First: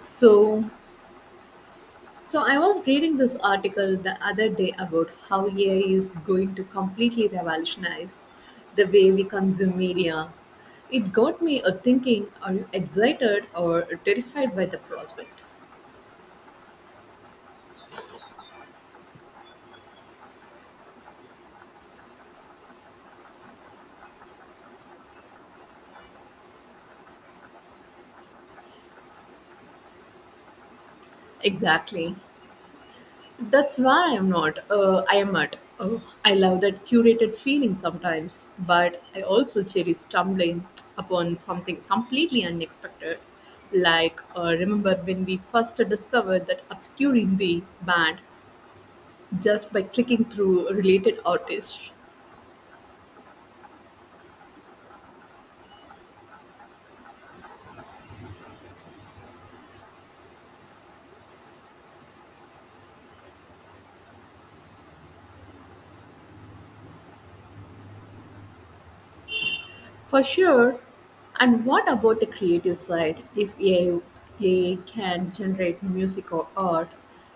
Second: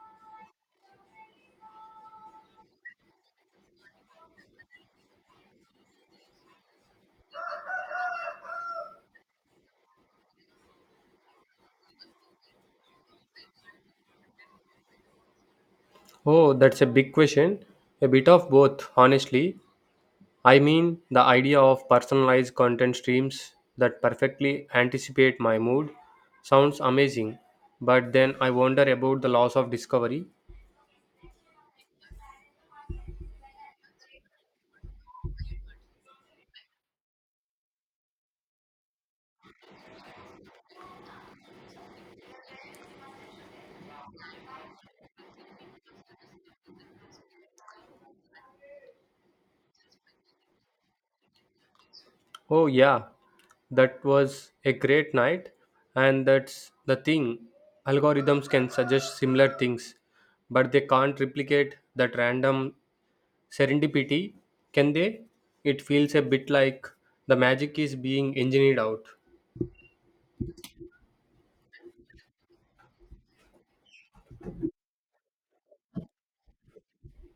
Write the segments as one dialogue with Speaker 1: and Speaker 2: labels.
Speaker 1: So, so, I was reading this article the other day about how AI is going to completely revolutionize the way we consume media. It got me a thinking, are you excited or terrified by the prospect?
Speaker 2: Oh, that's a big question. A bit of both, honestly. I mean, the idea of personalized content streams that perfectly anticipate my mood sounds amazing, but then I wonder about the loss of discovery.
Speaker 1: Exactly. That's why I'm not. I am at. I love that curated feeling sometimes, but I also cherish stumbling upon something completely unexpected. Remember when we first discovered that obscure indie band just by clicking through related artists?
Speaker 2: Oh, yeah, that was a great night, and that's the thing. Algorithms can suggest similar things, but they can't replicate that random serendipity, can they? It feels a bit like the magic is being engineered out.
Speaker 1: For sure. And what about the creative side? If AI can generate music or art,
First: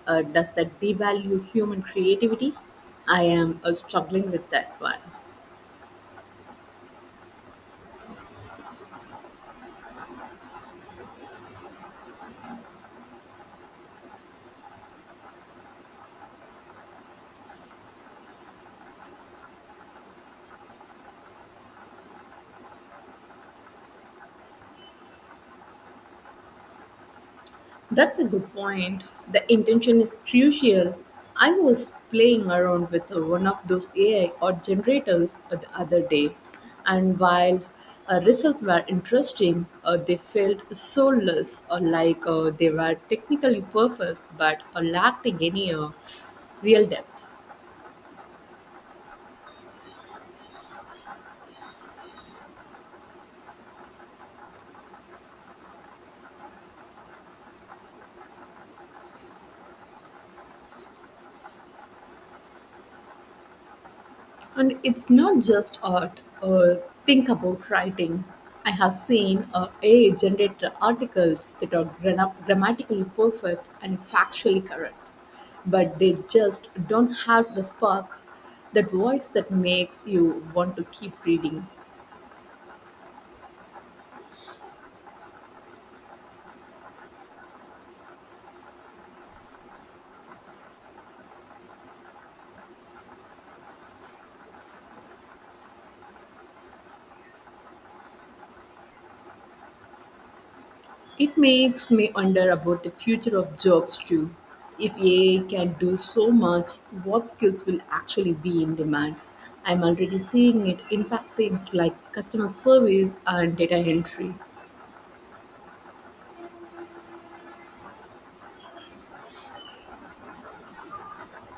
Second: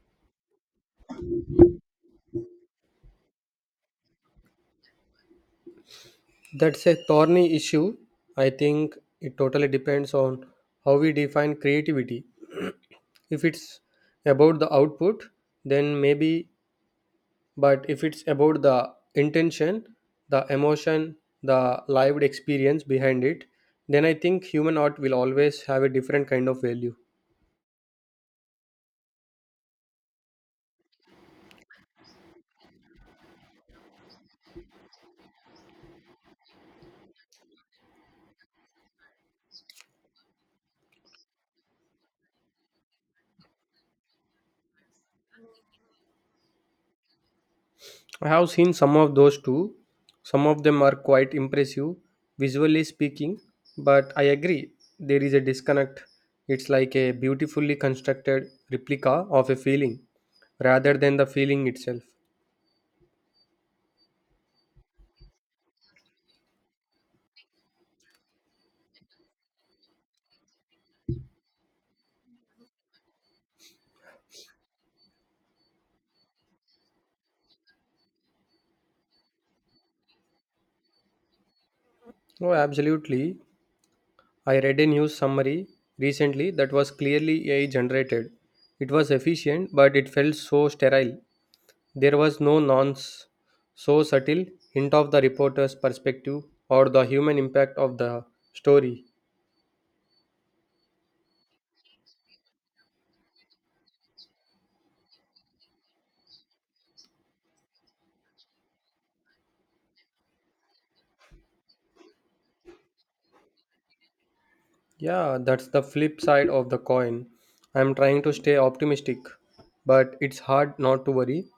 Speaker 1: does that devalue human creativity? I am struggling with that one.
Speaker 2: That's a thorny issue. I think it totally depends on how we define creativity. If it's about the output, then maybe, but if it's about the intention, the emotion, the lived experience behind it, then I think human art will always have a different kind of value.
Speaker 1: That's a good point. The intention is crucial. I was playing around with one of those AI or generators the other day, and while results were interesting, they felt soulless or like they were technically perfect but lacking any real depth.
Speaker 2: I have seen some of those too. Some of them are quite impressive, visually speaking, but I agree, there is a disconnect. It's like a beautifully constructed replica of a feeling rather than the feeling itself.
Speaker 1: And it's not just art. Think about writing. I have seen AI generate articles that are grammatically perfect and factually correct, but they just don't have the spark, that voice that makes you want to keep reading.
Speaker 2: Oh, absolutely. I read a news summary recently that was clearly AI generated. It was efficient, but it felt so sterile. There was no nonce, so subtle hint of the reporter's perspective or the human impact of the story.
Speaker 1: It makes me wonder about the future of jobs too. If AI can do so much, what skills will actually be in demand? I'm already seeing it impact things like customer service and data entry.
Speaker 2: Yeah, that's the flip side of the coin. I'm trying to stay optimistic, but it's hard not to worry.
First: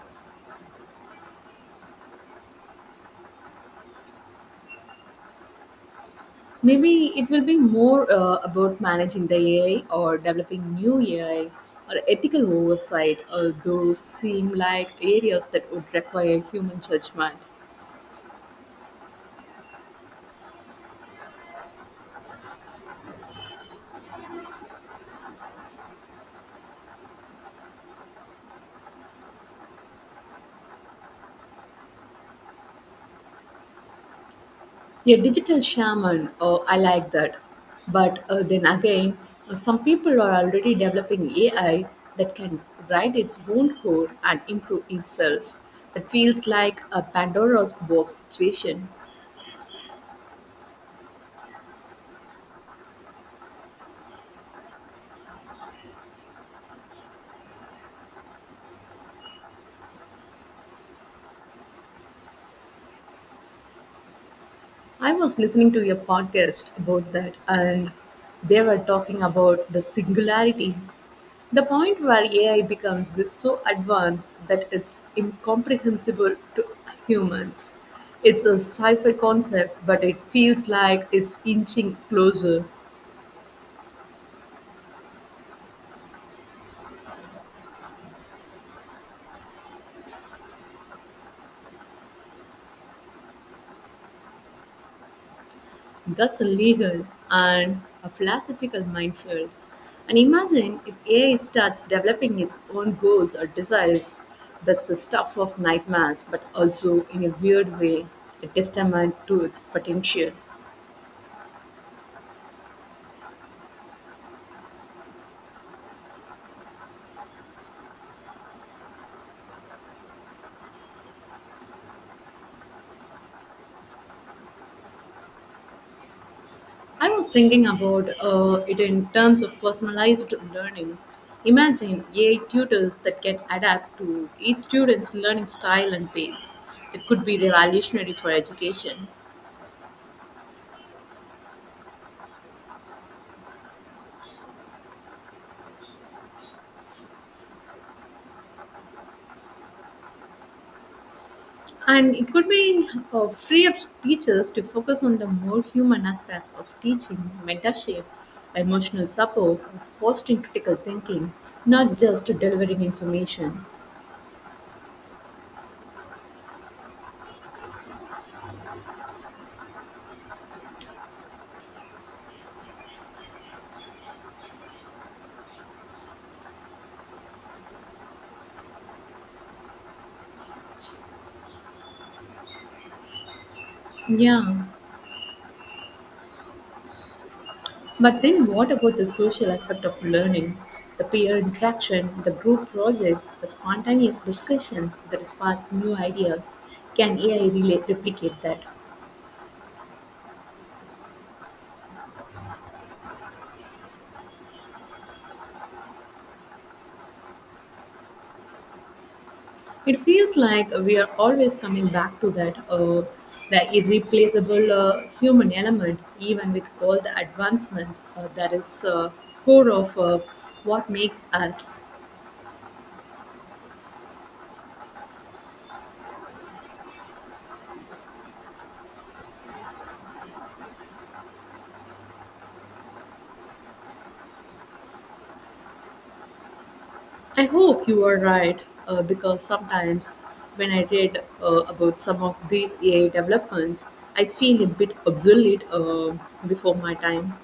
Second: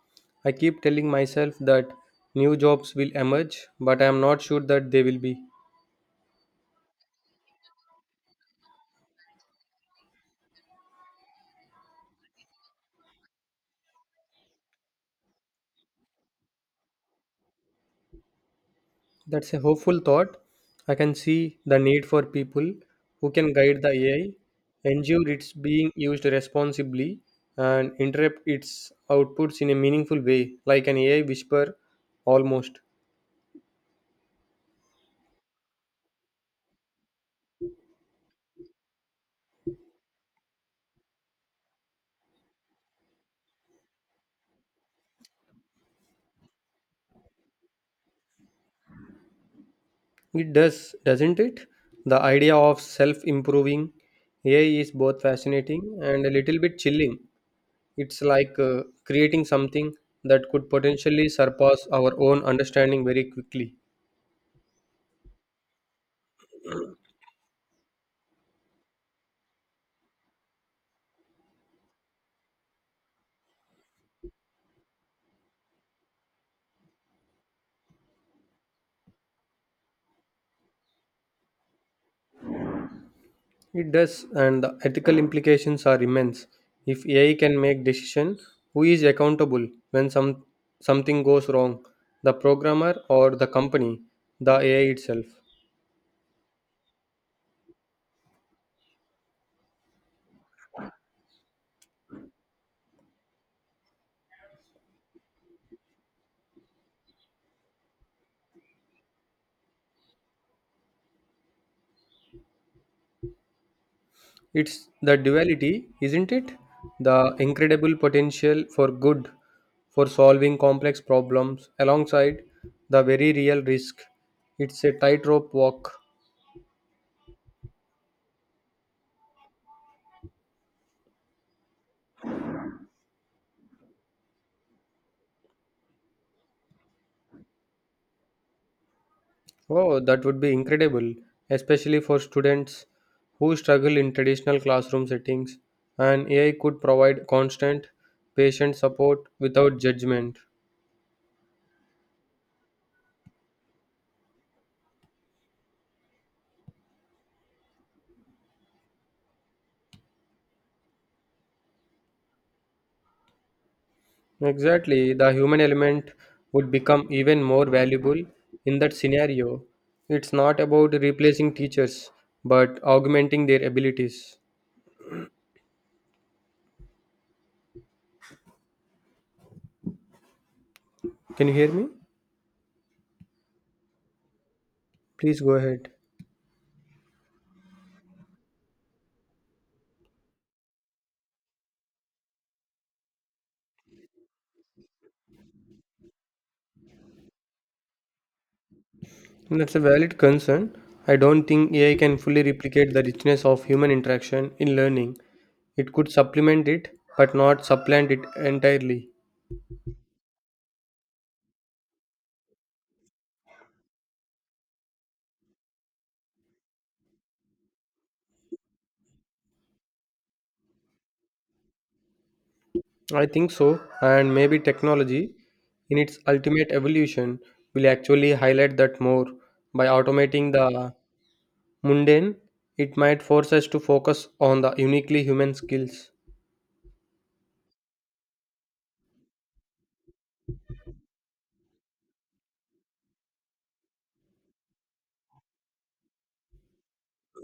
Speaker 2: I keep telling myself that new jobs will emerge, but I'm not sure that they will be.
Speaker 1: Maybe it will be more about managing the AI or developing new AI or ethical oversight, those seem like areas that would require human judgment.
Speaker 2: That's a hopeful thought. I can see the need for people who can guide the AI, ensure it's being used responsibly, and interrupt its outputs in a meaningful way, like an AI whisper almost.
Speaker 1: A digital shaman, oh, I like that. But then again, some people are already developing AI that can write its own code and improve itself. That feels like a Pandora's box situation.
Speaker 2: It does, doesn't it? The idea of self improving AI is both fascinating and a little bit chilling. It's like creating something that could potentially surpass our own understanding very quickly.
Speaker 1: I was listening to a podcast about that, and they were talking about the singularity, the point where AI becomes so advanced that it's incomprehensible to humans. It's a sci fi concept, but it feels like it's inching closer.
Speaker 2: It does, and the ethical implications are immense. If AI can make decision, who is accountable when something goes wrong? The programmer or the company? The AI itself?
Speaker 1: That's a legal and a philosophical minefield. And imagine if AI starts developing its own goals or desires. That's the stuff of nightmares, but also in a weird way, a testament to its potential.
Speaker 2: It's the duality, isn't it? The incredible potential for good, for solving complex problems, alongside the very real risk. It's a tightrope walk.
Speaker 1: I was thinking about it in terms of personalized learning. Imagine AI tutors that can adapt to each student's learning style and pace. It could be revolutionary for education.
Speaker 2: Oh, that would be incredible, especially for students who struggle in traditional classroom settings. And AI could provide constant, patient support without judgment.
Speaker 1: And it could be free up teachers to focus on the more human aspects of teaching, mentorship, emotional support, fostering critical thinking, not just delivering information.
Speaker 2: Exactly, the human element would become even more valuable in that scenario. It's not about replacing teachers, but augmenting their abilities. Can you hear me?
Speaker 1: Yeah,
Speaker 2: Please go ahead.
Speaker 1: but then what about the social aspect of learning? The peer interaction, the group projects, the spontaneous discussion that spark new ideas. Can AI really replicate that?
Speaker 2: That's a valid concern. I don't think AI can fully replicate the richness of human interaction in learning. It could supplement it, but not supplant it entirely.
Speaker 1: It feels like we are always coming back to that, the irreplaceable human element, even with all the advancements that is core of what makes us.
Speaker 2: I think so, and maybe technology, in its ultimate evolution, will actually highlight that more. By automating the mundane, it might force us to focus on the uniquely human skills.
Speaker 1: I hope you are right, because sometimes when I read about some of these AI developments, I feel a bit obsolete before my time.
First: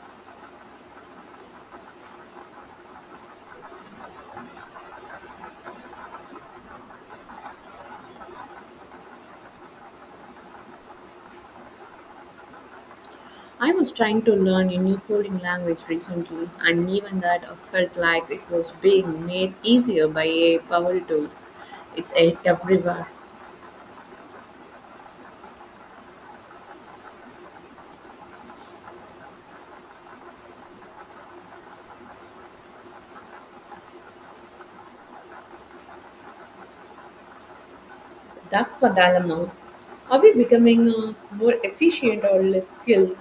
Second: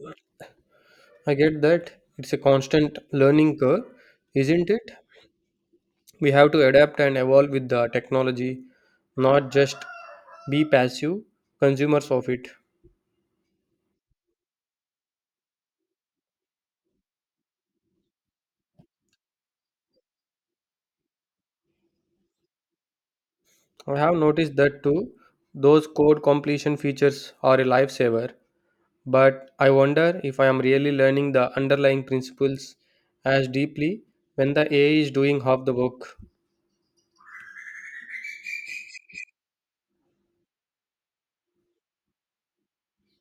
Speaker 2: I get that it's a constant learning curve, isn't it? We have to adapt and evolve with the technology, not just be passive consumers of it.
Speaker 1: I was trying to learn a new coding language recently, and even that felt like it was being made easier by AI powered tools. It's everywhere.
Speaker 2: I have noticed that too. Those code completion features are a lifesaver, but I wonder if I am really learning the underlying principles as deeply when the AI is doing half the work.
Speaker 1: That's the dilemma. Are we becoming more efficient or less skilled?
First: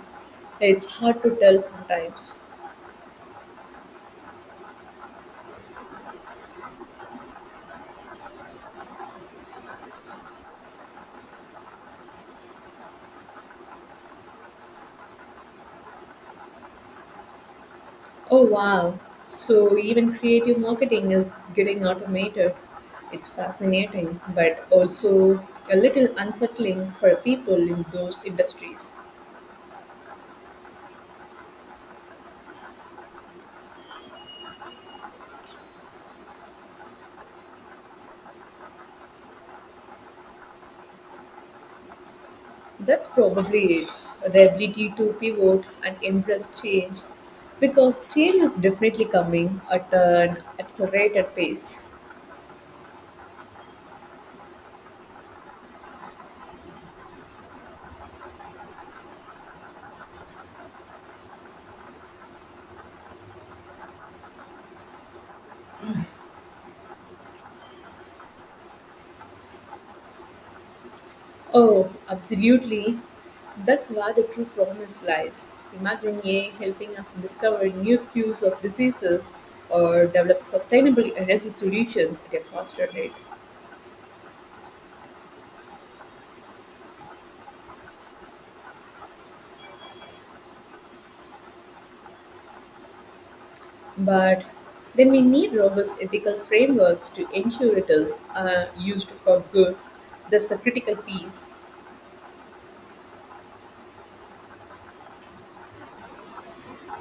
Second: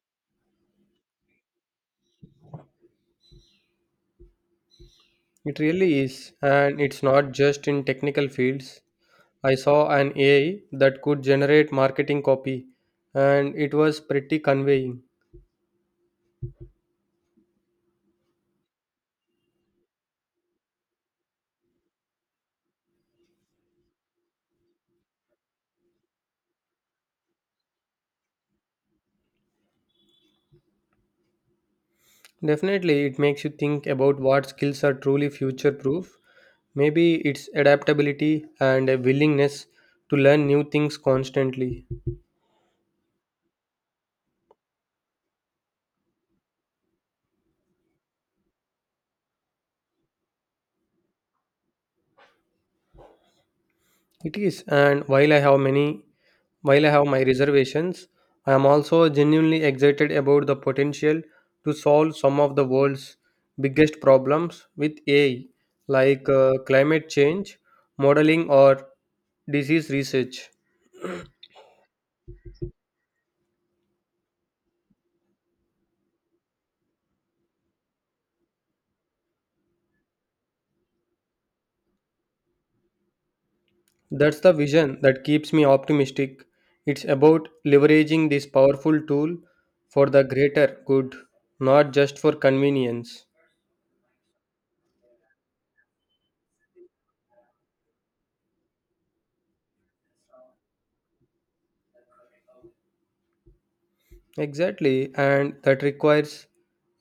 Speaker 1: It's hard to tell sometimes.
Speaker 2: It really is, and it's not just in technical fields. I saw an AI that could generate marketing copy, and it was pretty conveying.
Speaker 1: Oh wow. So even creative marketing is getting automated. It's fascinating, but also a little unsettling for people in those industries.
Speaker 2: Definitely, it makes you think about what skills are truly future proof. Maybe it's adaptability and a willingness to learn new things constantly.
Speaker 1: That's probably it. The ability to pivot and embrace change because change is definitely coming at an accelerated pace.
Speaker 2: It is, and while I have my reservations, I am also genuinely excited about the potential to solve some of the world's biggest problems with AI, like climate change, modeling, or disease research.
Speaker 1: Oh, absolutely. That's where the true promise lies. Imagine AI helping us discover new cures of diseases or develop sustainable energy solutions at a faster rate.
Speaker 2: That's the vision that keeps me optimistic. It's about leveraging this powerful tool for the greater good, not just for convenience.
Speaker 1: But then we need robust ethical frameworks to ensure it is used for good. That's a critical piece.
Speaker 2: Exactly, and that requires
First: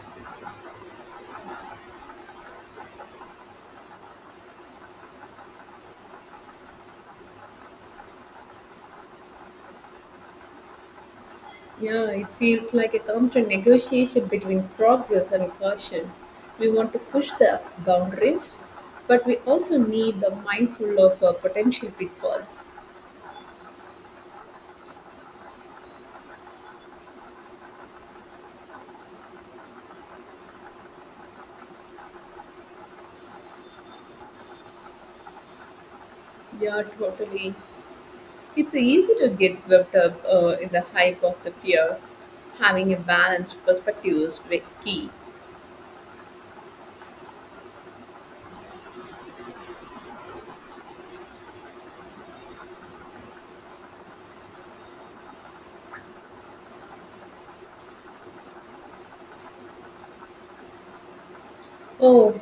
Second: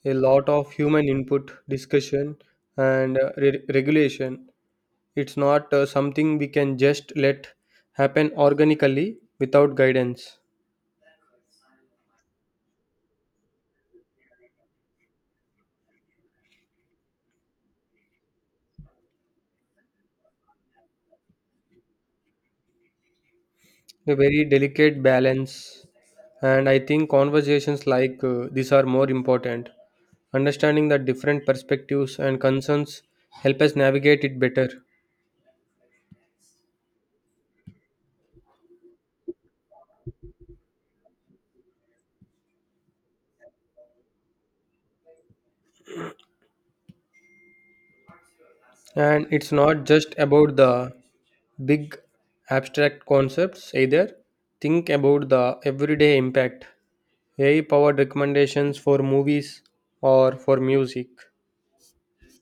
Speaker 2: a lot of human input, discussion, and regulation. It's not something we can just let happen organically without guidance.
Speaker 1: Yeah, it feels like a constant negotiation between progress and caution. We want to push the boundaries, but we also need the mindful of potential pitfalls.
Speaker 2: A very delicate balance, and I think conversations like these are more important. Understanding the different perspectives and concerns help us navigate it better.
Speaker 1: Yeah, totally. It's easy to get swept up in the hype of the fear. Having a balanced perspective is key.
Speaker 2: And it's not just about the big abstract concepts either. Think about the everyday impact. AI powered recommendations for movies or for music.
Speaker 1: Oh,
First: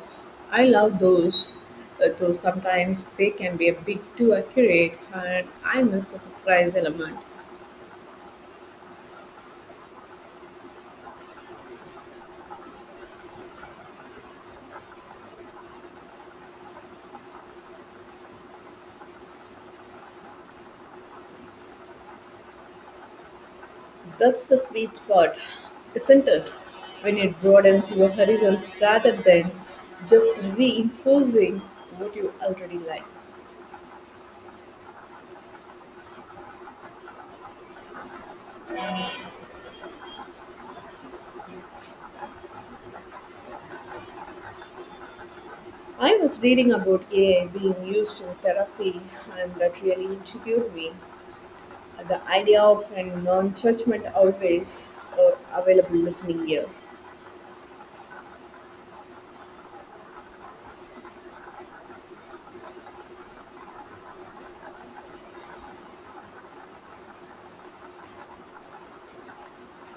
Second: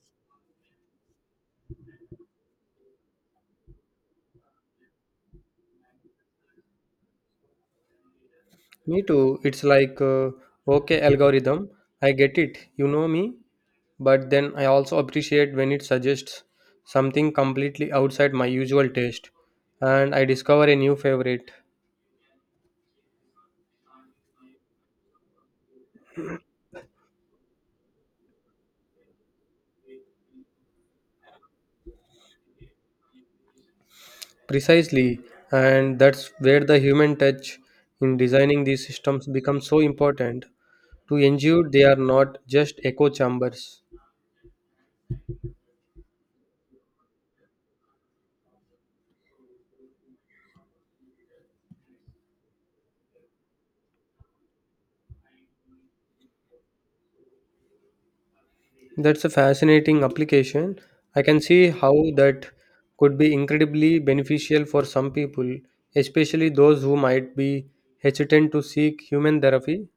Speaker 1: I love those. Though sometimes they can be a bit too accurate, and I miss the surprise element.
Speaker 2: Me too. It's like, okay, algorithm, I get it, you know me, but then I also appreciate when it suggests something completely outside my usual taste and I discover a new favorite.
Speaker 1: That's the sweet spot, isn't it? When it broadens your horizons rather than just reinforcing what you already like.
Speaker 2: Precisely, and that's where the human touch in designing these systems becomes so important to ensure they are not just echo chambers.
Speaker 1: I was reading about AI being used in therapy, and that really intrigued me. The idea of a non judgment, always available listening ear.
Speaker 2: That's a fascinating application. I can see how that could be incredibly beneficial for some people, especially those who might be hesitant to seek human therapy.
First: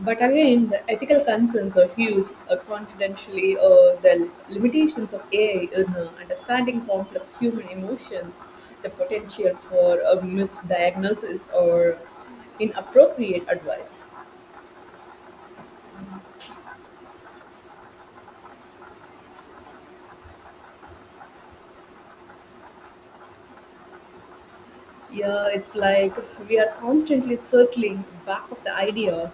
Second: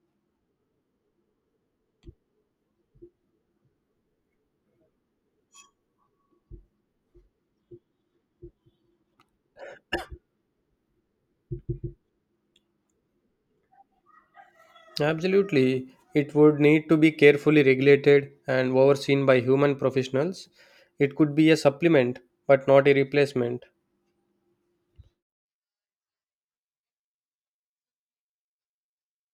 Speaker 1: But again, the ethical concerns are huge. Confidentially, the limitations of AI in understanding complex human emotions, the potential for a misdiagnosis or inappropriate advice.
Speaker 2: Absolutely. It would need to be carefully regulated and overseen by human professionals. It could be a supplement, but not a replacement.
Speaker 1: Yeah, it's like we are constantly circling back of the idea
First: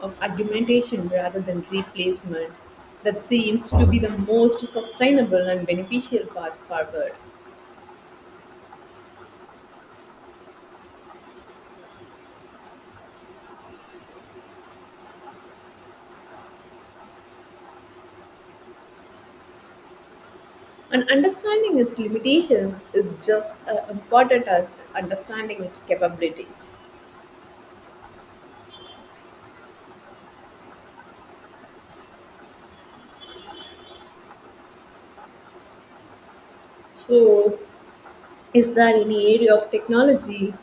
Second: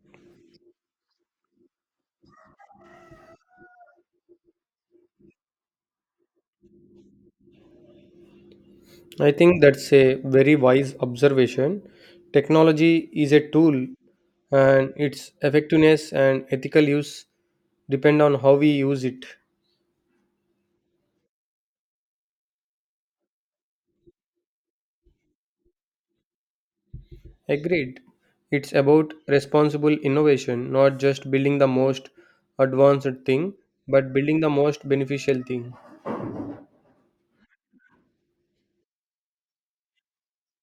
Speaker 1: of argumentation rather than replacement. That seems to be the most sustainable and beneficial path forward.
Speaker 2: I think that's a very wise observation. Technology is a tool, and its effectiveness and ethical use depend on how we use it.
Speaker 1: And understanding its limitations is just as important as understanding its capabilities.
Speaker 2: Agreed. It's about responsible innovation, not just building the most advanced thing, but building the most beneficial thing.
Speaker 1: So, is there any area of technology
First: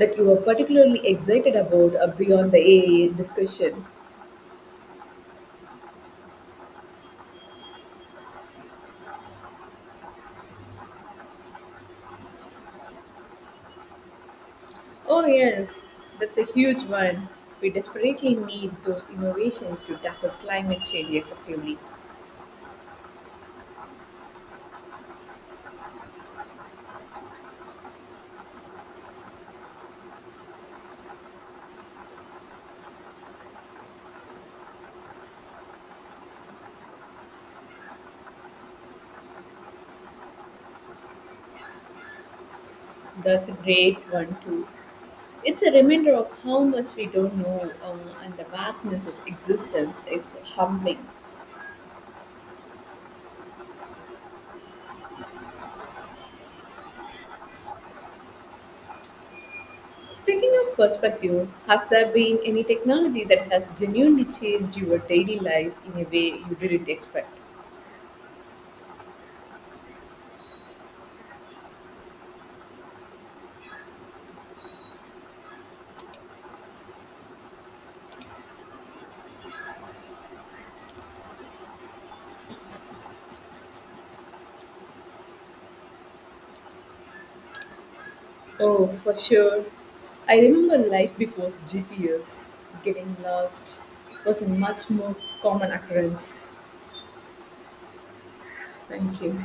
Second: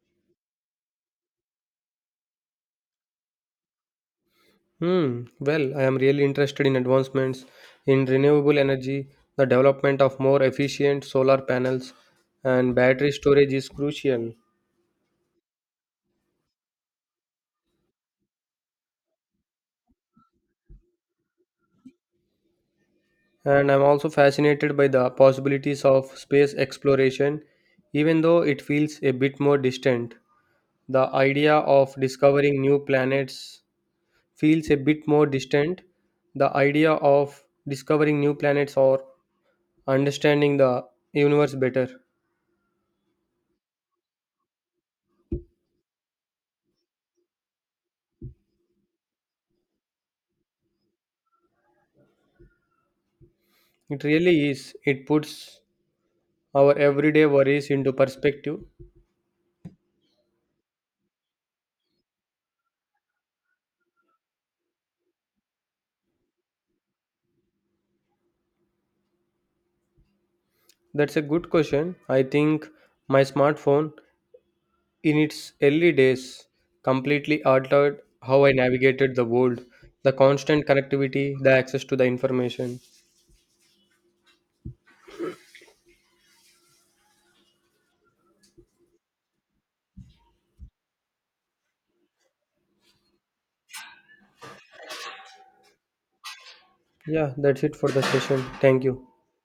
Speaker 1: that you are particularly excited about beyond the AI discussion?
Speaker 2: Hmm. Well, I am really interested in advancements in renewable energy. The development of more efficient solar panels and battery storage is crucial.
Speaker 1: Oh, yes, that's a huge one. We desperately need those innovations to tackle climate change effectively.
Speaker 2: And I'm also fascinated by the possibilities of space exploration, even though it feels a bit more distant. The idea of discovering new planets feels a bit more distant. The idea of discovering new planets or understanding the universe better.
Speaker 1: That's a great one, too. It's a reminder of how much we don't know and the vastness of existence. It's humbling.
Speaker 2: It really is. It puts our everyday worries into perspective.
Speaker 1: Speaking of perspective, has there been any technology that has genuinely changed your daily life in a way you didn't expect?
Speaker 2: That's a good question. I think my smartphone, in its early days, completely altered how I navigated the world, the constant connectivity, the access to the information.
Speaker 1: Oh, for sure. I remember life before GPS, getting lost was a much more common occurrence.
Speaker 2: Yeah, that's it for the session. Thank you.
Speaker 1: Thank you.